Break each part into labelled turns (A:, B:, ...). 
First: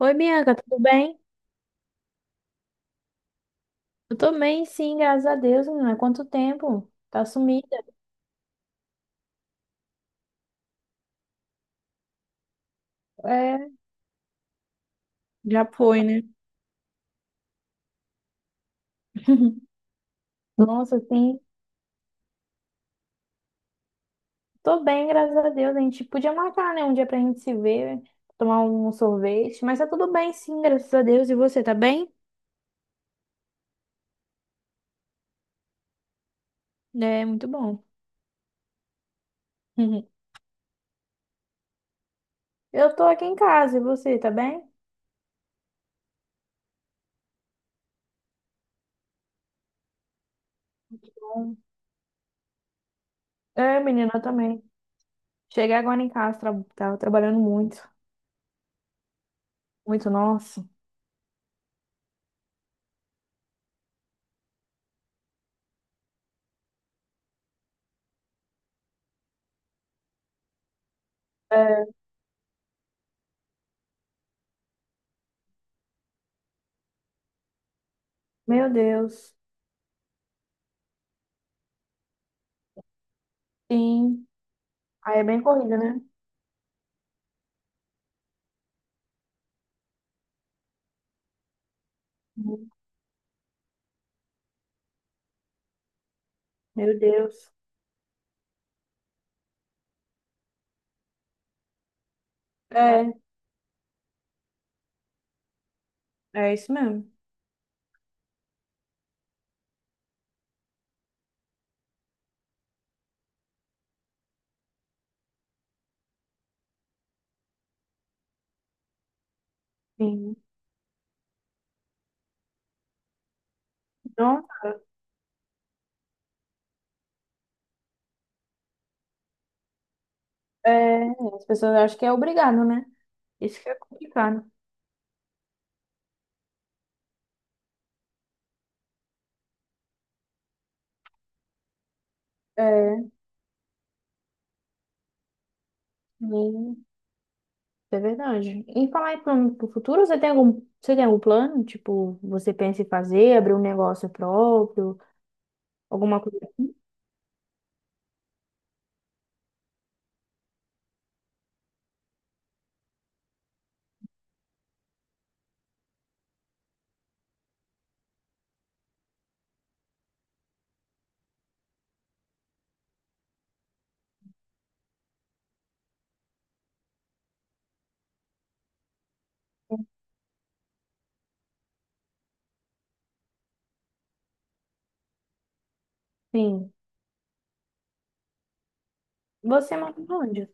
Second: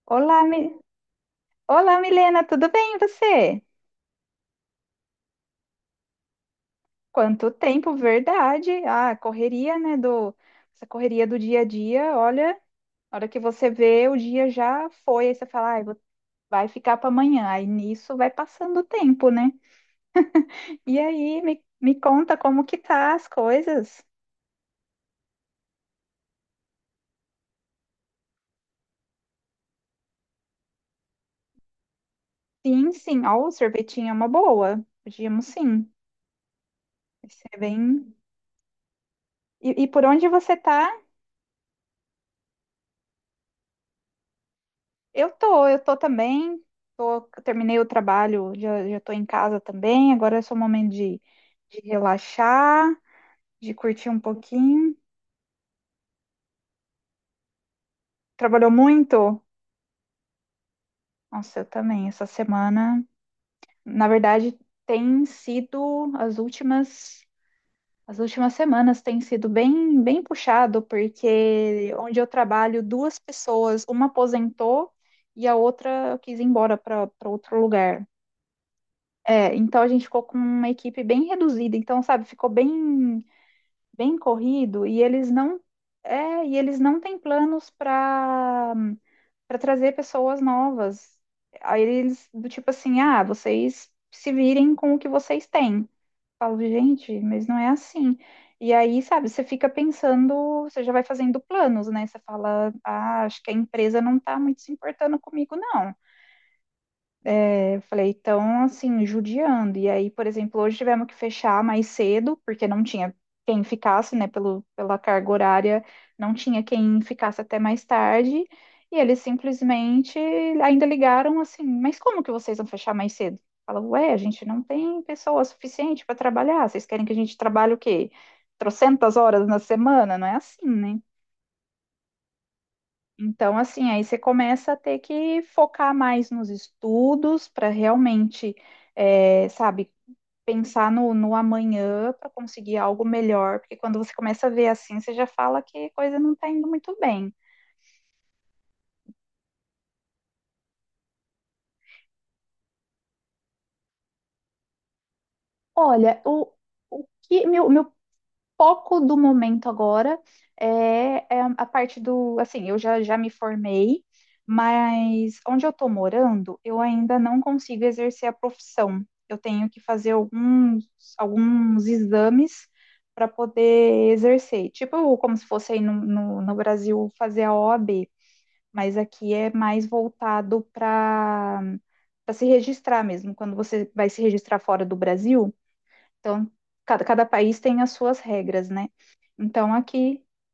A: Oi,
B: Olá,
A: Bianca, tudo bem?
B: Olá, Milena, tudo bem e você?
A: Eu tô bem, sim, graças a Deus, menina. Quanto tempo? Tá
B: Quanto
A: sumida.
B: tempo, verdade? Ah, a correria, né, essa correria do dia a dia, olha, a hora que você
A: É,
B: vê, o dia já foi, aí você
A: já
B: fala, ai,
A: foi, né?
B: vai ficar para amanhã, aí nisso vai passando o tempo, né? E
A: Nossa, sim.
B: aí, me conta como que tá as coisas?
A: Tô bem, graças a Deus. A gente podia marcar, né, um dia pra gente se ver, tomar um sorvete, mas tá tudo bem, sim, graças a Deus. E você, tá bem?
B: Sim, sim, ó, o sorvetinho é uma boa, podíamos sim,
A: É,
B: vai
A: muito
B: ser
A: bom.
B: e, por onde você tá?
A: Eu tô aqui em casa, e você, tá bem?
B: Eu tô também. Tô, terminei o trabalho, já tô em casa também. Agora é só o momento
A: Bom.
B: de relaxar, de
A: É,
B: curtir
A: menina,
B: um
A: eu também.
B: pouquinho.
A: Cheguei agora em casa, tava trabalhando muito,
B: Trabalhou muito?
A: muito, nossa.
B: Nossa, eu também. Essa semana, na verdade, tem sido as últimas semanas tem sido bem, bem puxado, porque
A: É.
B: onde eu trabalho, duas pessoas, uma aposentou e a outra quis ir embora para outro lugar.
A: Meu Deus.
B: É, então a gente ficou com uma equipe bem reduzida, então, sabe, ficou bem
A: Sim.
B: corrido e
A: Aí é
B: eles
A: bem
B: não
A: corrida, né?
B: é, e eles não têm planos para trazer pessoas novas. Aí eles do tipo assim, ah, vocês se virem com o que vocês têm. Eu falo,
A: Meu
B: gente, mas
A: Deus.
B: não é assim. E aí, sabe, você fica pensando, você já vai fazendo planos, né? Você fala,
A: É,
B: ah, acho que a empresa não tá muito se importando comigo, não.
A: é isso mesmo.
B: É, eu falei, então, assim, judiando. E aí, por exemplo, hoje tivemos que fechar mais cedo, porque não tinha quem ficasse, né, pela carga horária, não tinha quem ficasse até mais tarde. E eles simplesmente
A: Sim.
B: ainda ligaram assim: Mas como que vocês vão fechar mais cedo? Fala, ué, a gente
A: Então,
B: não tem pessoa suficiente para trabalhar. Vocês querem que a gente trabalhe o quê? Trocentas horas na semana? Não é assim, né?
A: é, as pessoas acham que é obrigado, né?
B: Então,
A: Isso que é
B: assim, aí você
A: complicado.
B: começa a ter que focar mais nos estudos para realmente, é, sabe, pensar no amanhã para conseguir algo
A: É,
B: melhor, porque quando você começa a ver assim, você já fala que a coisa não está indo
A: sim,
B: muito bem.
A: é verdade. E falar em plano pro futuro, você tem algum plano? Tipo, você pensa em fazer, abrir um negócio próprio, alguma
B: Olha,
A: coisa assim?
B: o que meu foco do momento agora é, é a parte do, assim, já me formei, mas onde eu estou morando, eu ainda não consigo exercer a profissão. Eu tenho que fazer alguns, alguns exames para poder exercer. Tipo, como se fosse aí no Brasil fazer a OAB, mas aqui é mais voltado para se registrar mesmo. Quando você vai se registrar fora do Brasil, então,
A: Sim.
B: cada país tem as suas regras, né? Então,
A: Você mora
B: aqui,
A: onde?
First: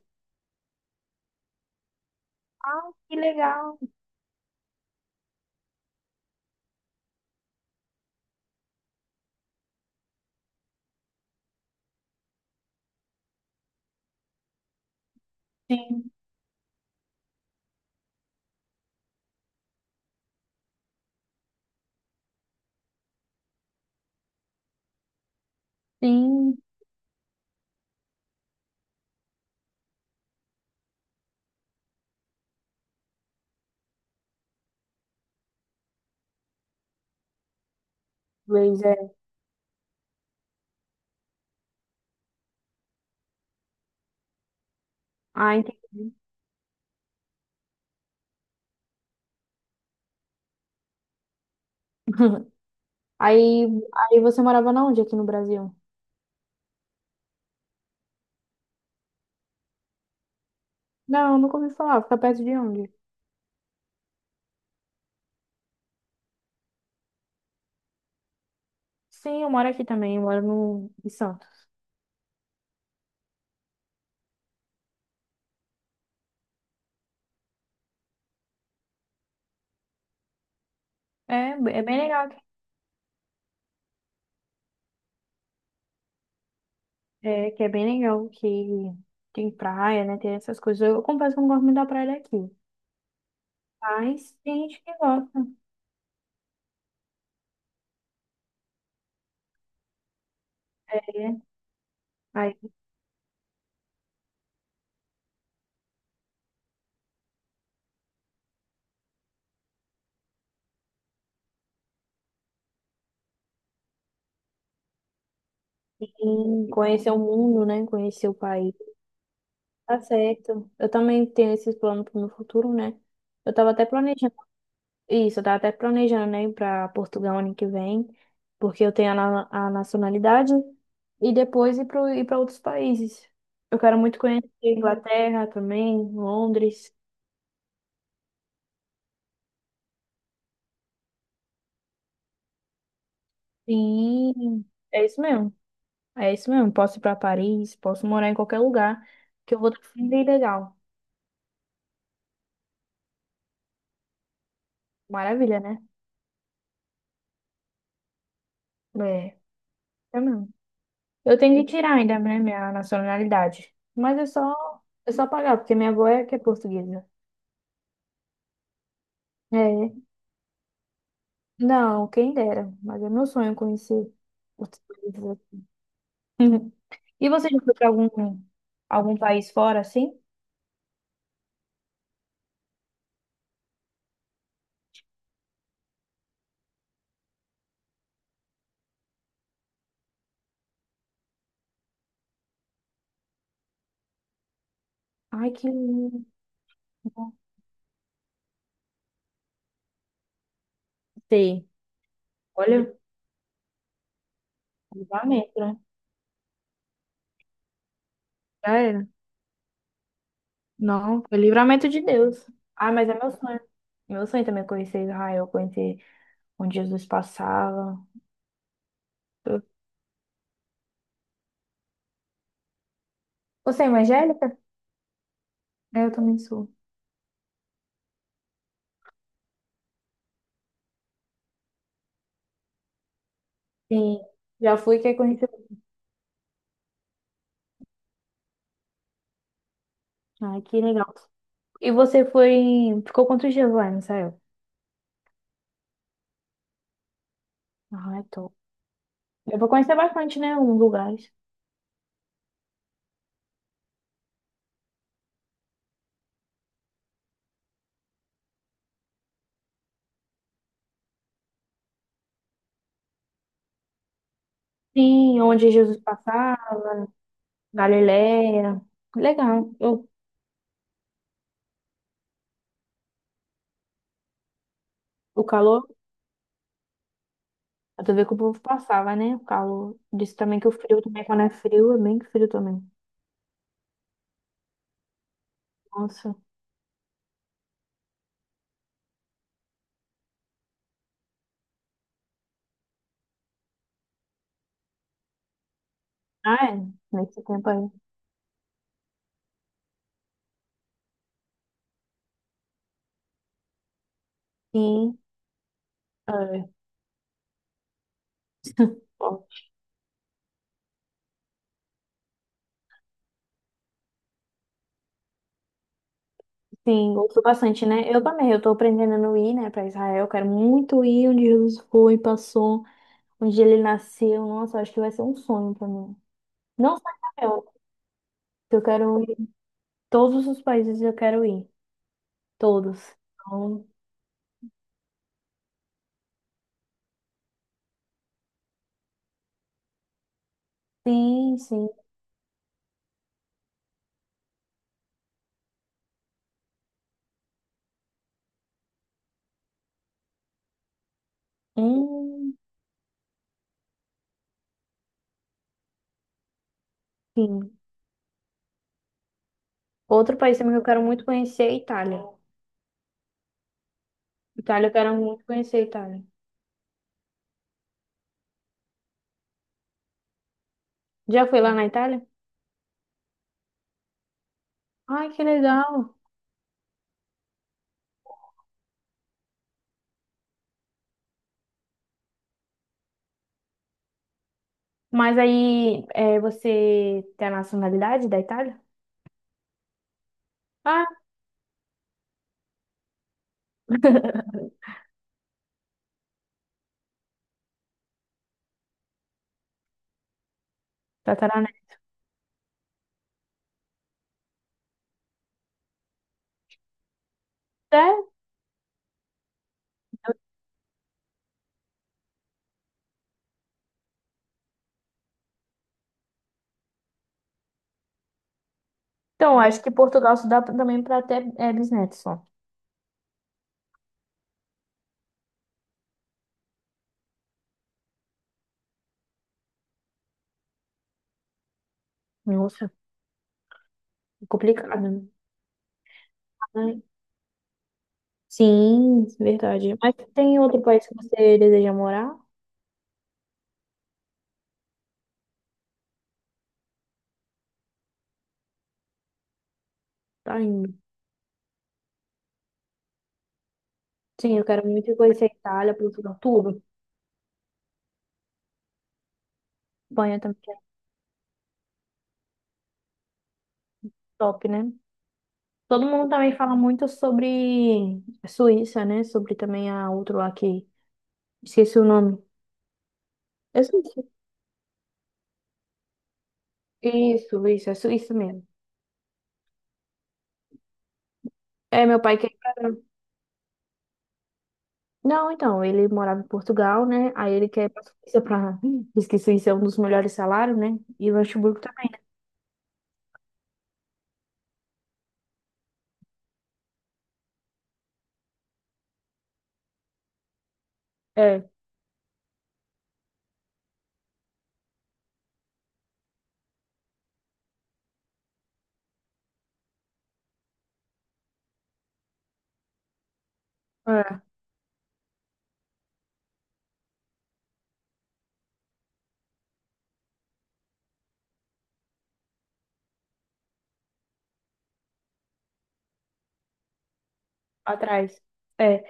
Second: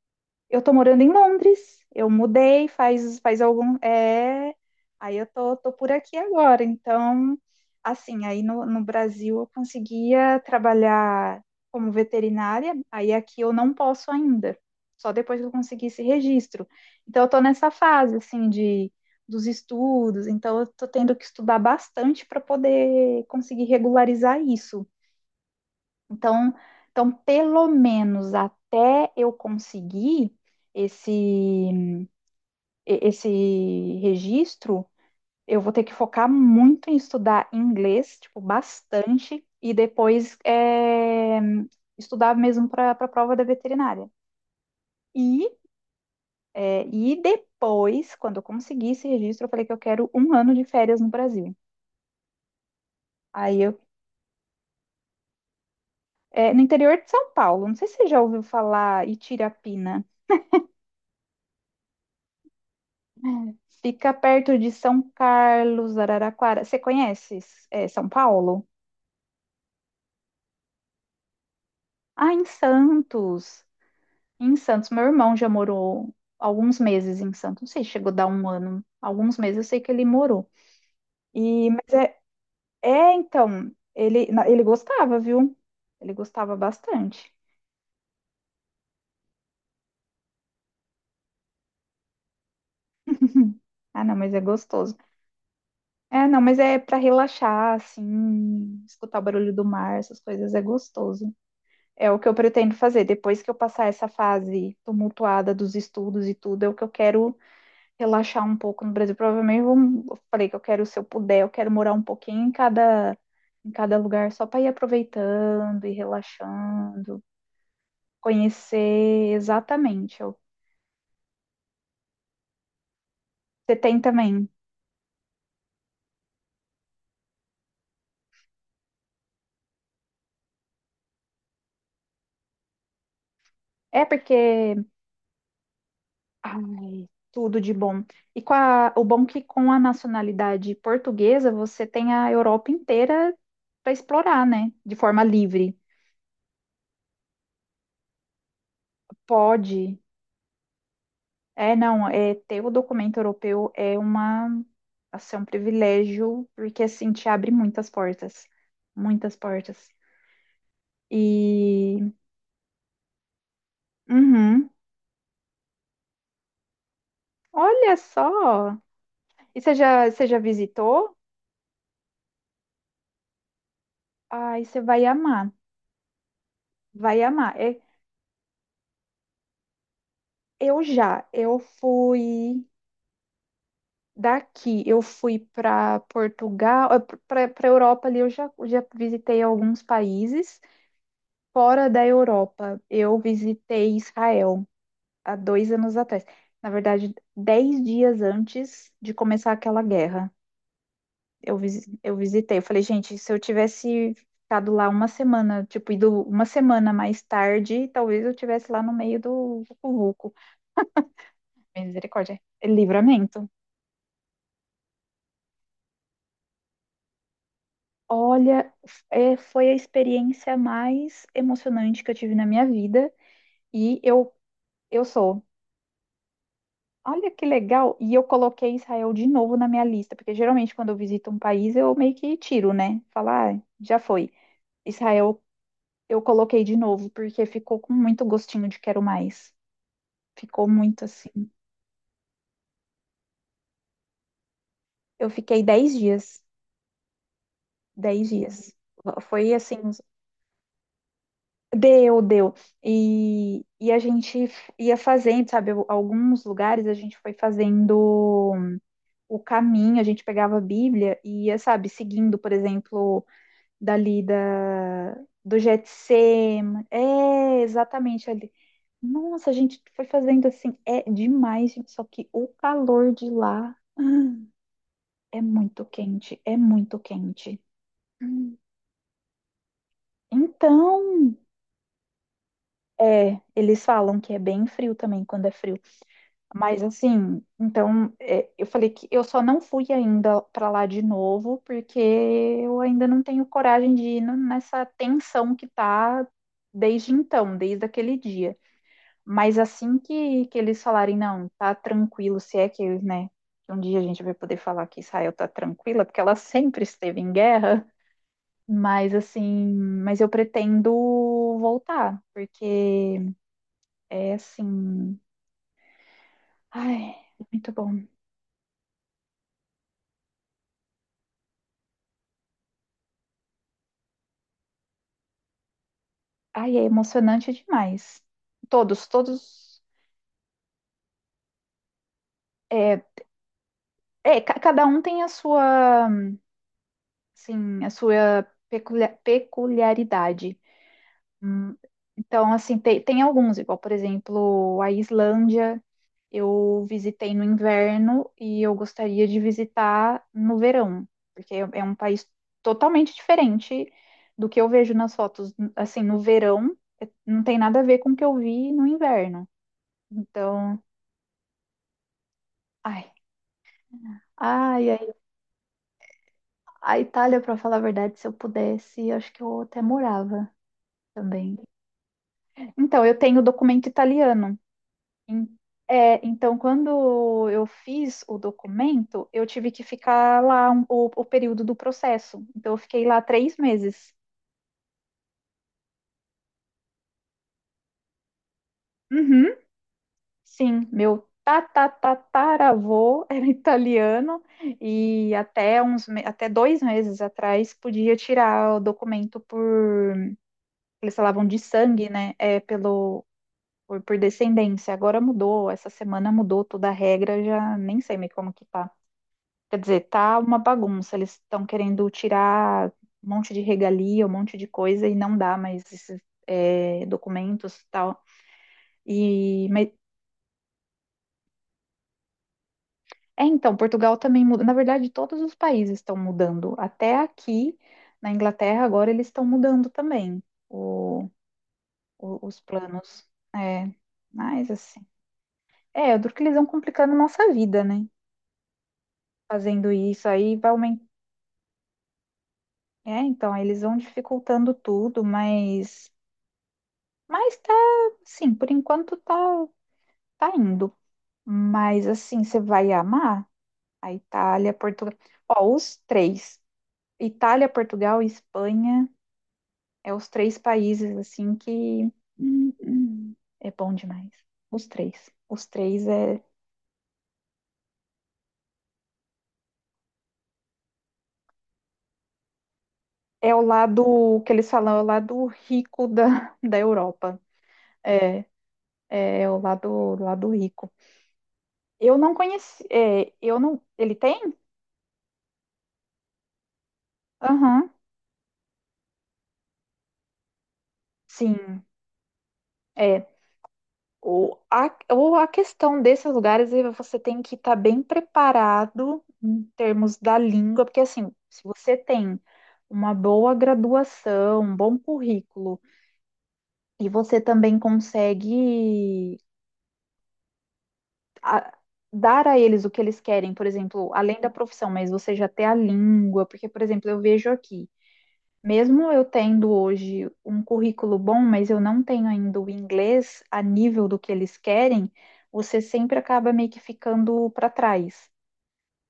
B: eu tô morando em Londres, eu mudei
A: Ah, que
B: faz, faz algum.
A: legal.
B: É, aí eu tô por aqui agora. Então, assim, aí no Brasil eu conseguia trabalhar como veterinária, aí aqui eu não posso ainda, só depois que eu conseguir esse
A: Sim.
B: registro. Então, eu tô nessa fase, assim, de. Dos estudos, então eu tô tendo que estudar bastante para poder conseguir regularizar isso então,
A: Sim,
B: então, pelo menos até eu conseguir esse, e- esse registro, eu vou ter que focar muito em estudar inglês, tipo,
A: inglês, é.
B: bastante, e depois estudar mesmo para a prova da veterinária. E,
A: Ah, entendi.
B: e depois, quando eu conseguir esse registro, eu falei que eu quero um ano de férias no Brasil. Aí
A: Aí,
B: eu,
A: aí você morava na onde aqui no Brasil?
B: no interior de São Paulo, não sei se você já ouviu falar Itirapina.
A: Não, nunca ouvi falar. Fica perto de onde?
B: Fica perto de São Carlos, Araraquara. Você conhece, é, São Paulo?
A: Sim, eu moro aqui também, eu moro no, em Santos.
B: Ah, em Santos. Em Santos, meu irmão já morou alguns meses em Santos. Não sei, chegou a dar um ano. Alguns meses eu sei que ele morou.
A: É,
B: E,
A: é
B: mas
A: bem
B: é,
A: legal aqui.
B: é, então, ele gostava, viu? Ele gostava bastante.
A: É, que é bem legal que tem praia, né? Tem essas coisas. Eu confesso que eu não gosto muito da praia daqui.
B: Ah, não, mas
A: Mas
B: é
A: tem gente
B: gostoso.
A: que gosta,
B: É, não, mas é para relaxar, assim, escutar o barulho do mar, essas coisas é gostoso.
A: né?
B: É o que eu
A: Aí
B: pretendo fazer. Depois que eu passar essa fase tumultuada dos estudos e tudo, é o que eu quero relaxar um pouco no Brasil. Provavelmente eu falei que eu quero, se eu puder, eu quero morar um pouquinho em em cada lugar, só para ir aproveitando e
A: sim, conhecer o
B: relaxando,
A: mundo, né? Conhecer o país.
B: conhecer
A: Tá
B: exatamente. Eu-
A: certo. Eu também tenho esses planos pro meu futuro, né? Eu tava
B: Você
A: até
B: tem
A: planejando.
B: também.
A: Isso, eu tava até planejando, né, para Portugal ano que vem, porque eu tenho a nacionalidade, e depois ir para outros países. Eu quero
B: É
A: muito conhecer
B: porque,
A: Inglaterra também, Londres.
B: ai, tudo de bom. E com o bom que com a nacionalidade portuguesa, você tem a Europa inteira para explorar,
A: Sim,
B: né? De
A: é isso
B: forma
A: mesmo.
B: livre.
A: É isso mesmo. Posso ir para Paris, posso morar em qualquer lugar, que eu vou estar
B: Pode.
A: bem legal.
B: É, não, é, ter o documento europeu é uma, assim, é um
A: Maravilha, né?
B: privilégio, porque assim te abre muitas portas, muitas
A: É,
B: portas.
A: é mesmo. Eu tenho que tirar
B: E,
A: ainda, né, minha nacionalidade. Mas
B: uhum,
A: é só pagar, porque minha avó é que é portuguesa.
B: olha só. E
A: É.
B: você já visitou?
A: Não, quem dera, mas é meu sonho conhecer
B: Ai, você
A: outros
B: vai
A: países.
B: amar,
A: Uhum.
B: vai
A: E você
B: amar.
A: já foi
B: É,
A: para algum, algum país fora assim?
B: eu fui daqui, eu fui para Portugal, para Europa ali, já visitei alguns países. Fora da Europa, eu visitei Israel há
A: Ai, que
B: 2 anos atrás.
A: lindo.
B: Na verdade, 10 dias antes de começar aquela guerra,
A: Sei.
B: eu visitei. Eu falei,
A: Olha,
B: gente, se eu tivesse ficado lá uma
A: livramento,
B: semana,
A: né?
B: tipo, ido uma semana mais tarde, talvez eu tivesse
A: Já
B: lá no
A: era.
B: meio do vucu-vucu.
A: Não, foi livramento de
B: Misericórdia.
A: Deus.
B: É
A: Ah, mas é meu
B: Livramento.
A: sonho. Meu sonho também é conhecer Israel, conhecer onde Jesus passava.
B: Olha, é,
A: Eu-
B: foi a experiência mais emocionante que eu tive na minha vida.
A: Você é
B: E
A: evangélica?
B: eu sou.
A: É, eu também sou.
B: Olha que legal! E eu coloquei Israel de novo na minha lista, porque geralmente quando eu visito um país eu meio que tiro, né? Falar, ah, já
A: Sim.
B: foi.
A: Já fui, quer
B: Israel
A: conhecer.
B: eu coloquei de novo, porque ficou com muito gostinho de quero mais.
A: Ai,
B: Ficou
A: que
B: muito
A: legal.
B: assim.
A: E você foi ficou quantos dias lá em Israel?
B: Eu fiquei 10 dias.
A: Ai,
B: dez
A: top.
B: dias. Foi
A: Eu vou
B: assim,
A: conhecer bastante, né? Uns lugares.
B: deu, deu. E a gente ia fazendo, sabe? Alguns lugares a gente foi fazendo o caminho, a gente pegava a Bíblia e ia, sabe, seguindo, por exemplo. dali da,
A: Sim,
B: do
A: onde Jesus passava,
B: Jetsem. É, exatamente ali.
A: Galileia.
B: Nossa, a
A: Legal.
B: gente foi
A: Eu,
B: fazendo assim, é demais, gente, só que o calor de lá é
A: o
B: muito
A: calor,
B: quente, é muito quente.
A: eu tô vendo que o
B: Hum.
A: povo passava, né? O calor. Disse também que o frio também,
B: Então,
A: quando é frio, é bem frio também.
B: é, eles falam que é bem frio também quando é frio.
A: Nossa.
B: Mas assim, então, é, eu falei que eu só não fui ainda para lá de novo, porque eu ainda não tenho coragem de ir nessa tensão que tá
A: Ah, é?
B: desde
A: Nesse
B: então,
A: tempo
B: desde
A: aí.
B: aquele dia. Mas assim que eles falarem, não, tá tranquilo, se é que, né, um dia a gente vai poder falar que
A: Sim.
B: Israel tá tranquila, porque ela
A: É,
B: sempre esteve em guerra, mas
A: forte.
B: assim, mas eu pretendo voltar, porque é assim, ai,
A: Sim, gosto
B: muito
A: bastante,
B: bom.
A: né? Eu também, eu tô aprendendo a não ir, né, pra Israel. Quero muito ir onde Jesus foi, passou, onde ele nasceu. Nossa, acho que vai ser um sonho pra mim.
B: Ai, é
A: Não só
B: emocionante
A: Israel,
B: demais.
A: eu
B: Todos,
A: quero ir.
B: todos,
A: Todos os países eu quero ir.
B: é,
A: Todos. Então,
B: é, cada um tem a sua, assim, a sua peculiaridade.
A: sim,
B: Hum,
A: sim.
B: Então, assim, tem, tem alguns, igual, por exemplo, a Islândia, eu visitei no inverno e eu gostaria de visitar no verão, porque é um país
A: Hum,
B: totalmente diferente do que eu vejo nas fotos. Assim, no verão, não tem nada
A: sim.
B: a ver com o que eu vi no inverno.
A: Outro país também que
B: Então,
A: eu quero muito conhecer é a Itália.
B: ai,
A: Itália,
B: ai,
A: eu
B: ai.
A: quero muito conhecer a Itália.
B: A Itália, para falar a verdade, se eu pudesse, acho que eu até morava
A: Já
B: também.
A: foi lá na Itália?
B: Então, eu tenho documento italiano.
A: Ai, que
B: Em-
A: legal.
B: é, então, quando eu fiz o documento, eu tive que ficar lá o período do processo. Então, eu fiquei lá 3 meses.
A: Mas aí, é, você tem a nacionalidade da Itália?
B: Uhum, sim,
A: Ah,
B: meu tatatataravô era italiano e até uns, até 2 meses atrás podia tirar o documento por, eles falavam de
A: tataraneto.
B: sangue, né? É, pelo, por descendência. Agora mudou, essa semana mudou toda a regra, já nem sei
A: Sério?
B: mais como que tá. Quer dizer, tá uma bagunça. Eles estão querendo tirar um monte de regalia, um monte de coisa e não dá mais esses é, documentos e tal.
A: Então,
B: E
A: acho
B: mas,
A: que Portugal se dá também para ter, é, bisnetos só.
B: é então, Portugal também muda. Na verdade, todos os países estão mudando. Até aqui na Inglaterra agora eles estão mudando também o- os
A: Nossa,
B: planos. É, mas assim,
A: complicado, né?
B: é, eu duro que eles vão
A: Ai,
B: complicando nossa vida, né?
A: sim,
B: Fazendo
A: verdade. Mas
B: isso aí
A: tem
B: vai
A: outro
B: aumentar.
A: país que você deseja morar?
B: É, então, aí eles vão dificultando tudo, mas tá, sim, por enquanto tá, tá
A: Tá
B: indo.
A: indo.
B: Mas assim, você vai amar a
A: Sim, eu
B: Itália,
A: quero
B: Portugal.
A: muito conhecer a
B: Ó,
A: Itália,
B: os
A: Portugal,
B: três.
A: tudo.
B: Itália, Portugal e Espanha é os
A: Espanha
B: três
A: também é
B: países assim que é bom demais.
A: top,
B: Os
A: né?
B: três. Os
A: Todo
B: três
A: mundo
B: é,
A: também fala muito sobre a Suíça, né? Sobre também a outro lá que... Esqueci o nome.
B: é o
A: É Suíça.
B: lado que eles falam, é o lado rico da Europa.
A: Isso, é Suíça
B: É,
A: mesmo.
B: é o lado, lado rico.
A: É,
B: Eu
A: meu
B: não
A: pai quer ir
B: conheci.
A: pra...
B: É, eu não. Ele tem?
A: Não, então, ele morava em Portugal, né? Aí ele quer ir
B: Aham.
A: pra Suíça pra... Diz que Suíça é um dos melhores salários, né? E Luxemburgo
B: Sim.
A: também.
B: É, ou a questão desses lugares é você tem que estar bem preparado em termos da língua, porque assim, se
A: É,
B: você tem uma boa graduação, um bom currículo, e você também consegue a- dar a eles o que eles querem, por exemplo, além
A: é,
B: da profissão, mas você já tem a língua, porque, por exemplo, eu vejo aqui. Mesmo eu tendo hoje um currículo bom, mas eu não tenho ainda o inglês a nível do que eles querem, você sempre acaba meio que ficando para trás.
A: atrás. É,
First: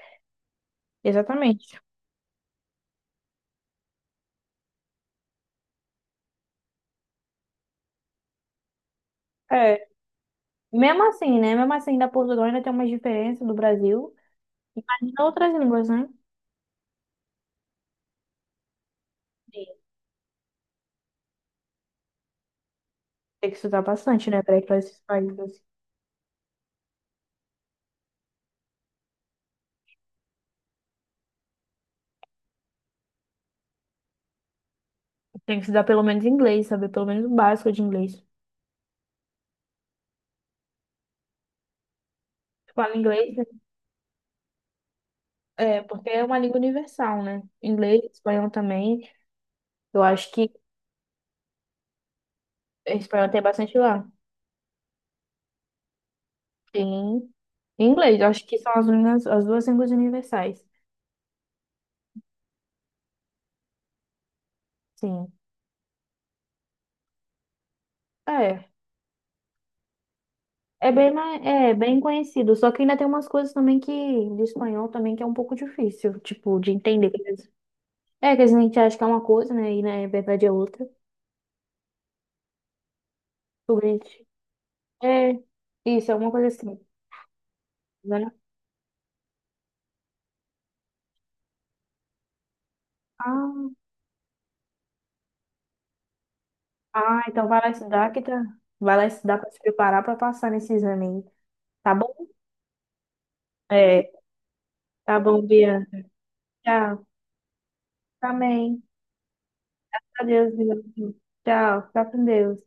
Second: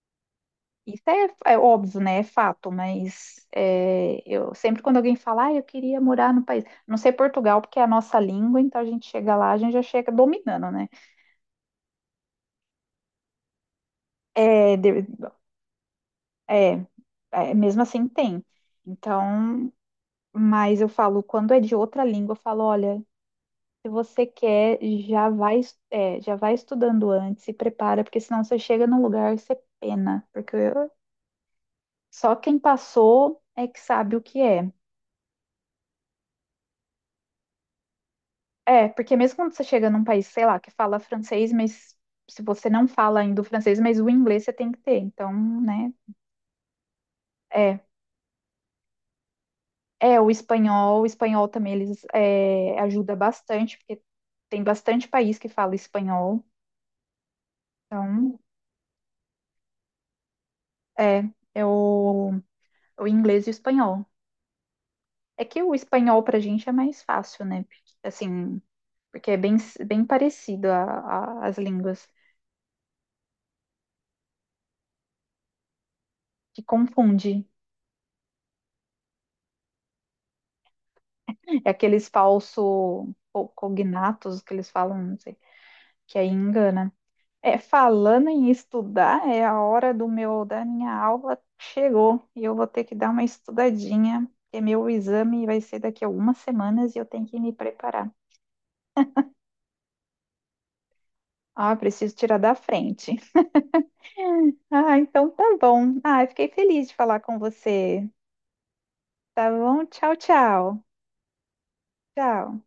B: Isso é, é
A: exatamente.
B: óbvio, né? É fato, mas é, eu sempre quando alguém fala, ah, eu queria morar no país, não sei Portugal, porque é a nossa língua, então a gente chega lá, a gente já
A: É.
B: chega dominando, né?
A: Mesmo assim, né? Mesmo assim, da Portugal ainda tem uma diferença do Brasil.
B: É,
A: Imagina outras línguas, né?
B: é, é, mesmo assim tem. Então, mas eu falo, quando é de outra língua, eu falo, olha,
A: Tem que estudar
B: se você
A: bastante, né, para ir
B: quer,
A: para esses
B: já vai,
A: países.
B: é, já vai estudando antes, se prepara, porque senão você chega num lugar e você pena, porque só quem passou é que sabe o que é.
A: Tem que estudar pelo menos inglês, saber pelo menos o básico de inglês.
B: É, porque mesmo quando você chega num país, sei lá, que fala francês, mas se você não
A: Fala
B: fala
A: inglês,
B: ainda o
A: né?
B: francês, mas o inglês você tem que ter, então,
A: É,
B: né?
A: porque é uma língua universal, né?
B: É,
A: Inglês, espanhol também. Eu
B: é
A: acho que
B: o espanhol também eles é, ajuda
A: espanhol tem bastante
B: bastante, porque
A: lá.
B: tem bastante país que fala espanhol,
A: Tem inglês, eu
B: então,
A: acho que são as, línguas, as duas línguas universais.
B: é, é o, o inglês e o espanhol.
A: Sim.
B: É que o espanhol pra gente é mais fácil, né? Porque, assim,
A: É.
B: porque é bem, bem parecido
A: É bem,
B: as
A: é bem
B: línguas.
A: conhecido, só que ainda tem umas coisas também que de espanhol também que é um pouco difícil, tipo,
B: Que
A: de entender. Que às
B: confunde.
A: vezes- É, que às vezes a gente acha que é uma coisa, né? E na verdade é outra.
B: É aqueles falso cognatos que eles falam, não sei,
A: É, isso,
B: que aí
A: alguma coisa assim.
B: engana. É, falando
A: Né?
B: em estudar, é a hora do meu, da minha aula chegou e eu vou ter que dar uma
A: Ah,
B: estudadinha, porque meu exame vai ser daqui a algumas semanas e eu
A: ah,
B: tenho que
A: então
B: me
A: vai lá
B: preparar.
A: estudar que tá. Vai lá estudar pra se preparar pra passar nesse exame aí.
B: Ah,
A: Tá bom?
B: preciso tirar da frente.
A: É,
B: Ah,
A: tá
B: então
A: bom,
B: tá bom.
A: Bianca.
B: Ah, eu fiquei feliz de
A: Tchau.
B: falar com você.
A: Também.
B: Tá bom? Tchau,
A: Adeus,
B: tchau.
A: Bianca. Tchau. Fica com Deus.
B: Tchau.